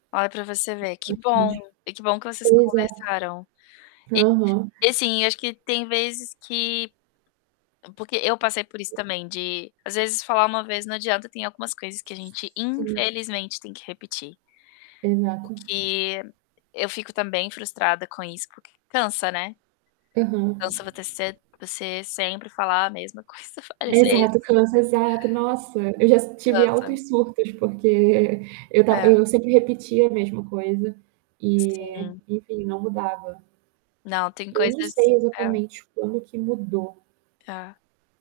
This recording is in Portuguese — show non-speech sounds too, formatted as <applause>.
Olha, pra você ver. Que bom. <unintelligible> E que bom que vocês Pois é. conversaram. Aham. E <unintelligible> e assim: eu acho que tem vezes que porque eu passei por isso também de, às vezes, falar uma vez não adianta e tem algumas coisas que a gente Sim. infelizmente tem que repetir. O Exato. que eu fico também frustrada com isso porque cansa, né? Aham. Cansa você se você sempre falar a mesma coisa várias vezes. Exato, cansa exato. Nossa, eu já s tive Cansa. altos surtos porque e e eu estava É. eu sempre repetia a mesma coisa, e, Sim. enfim, não mudava. Não, tem Eu não coisas sei é exatamente quando que mudou. Tá.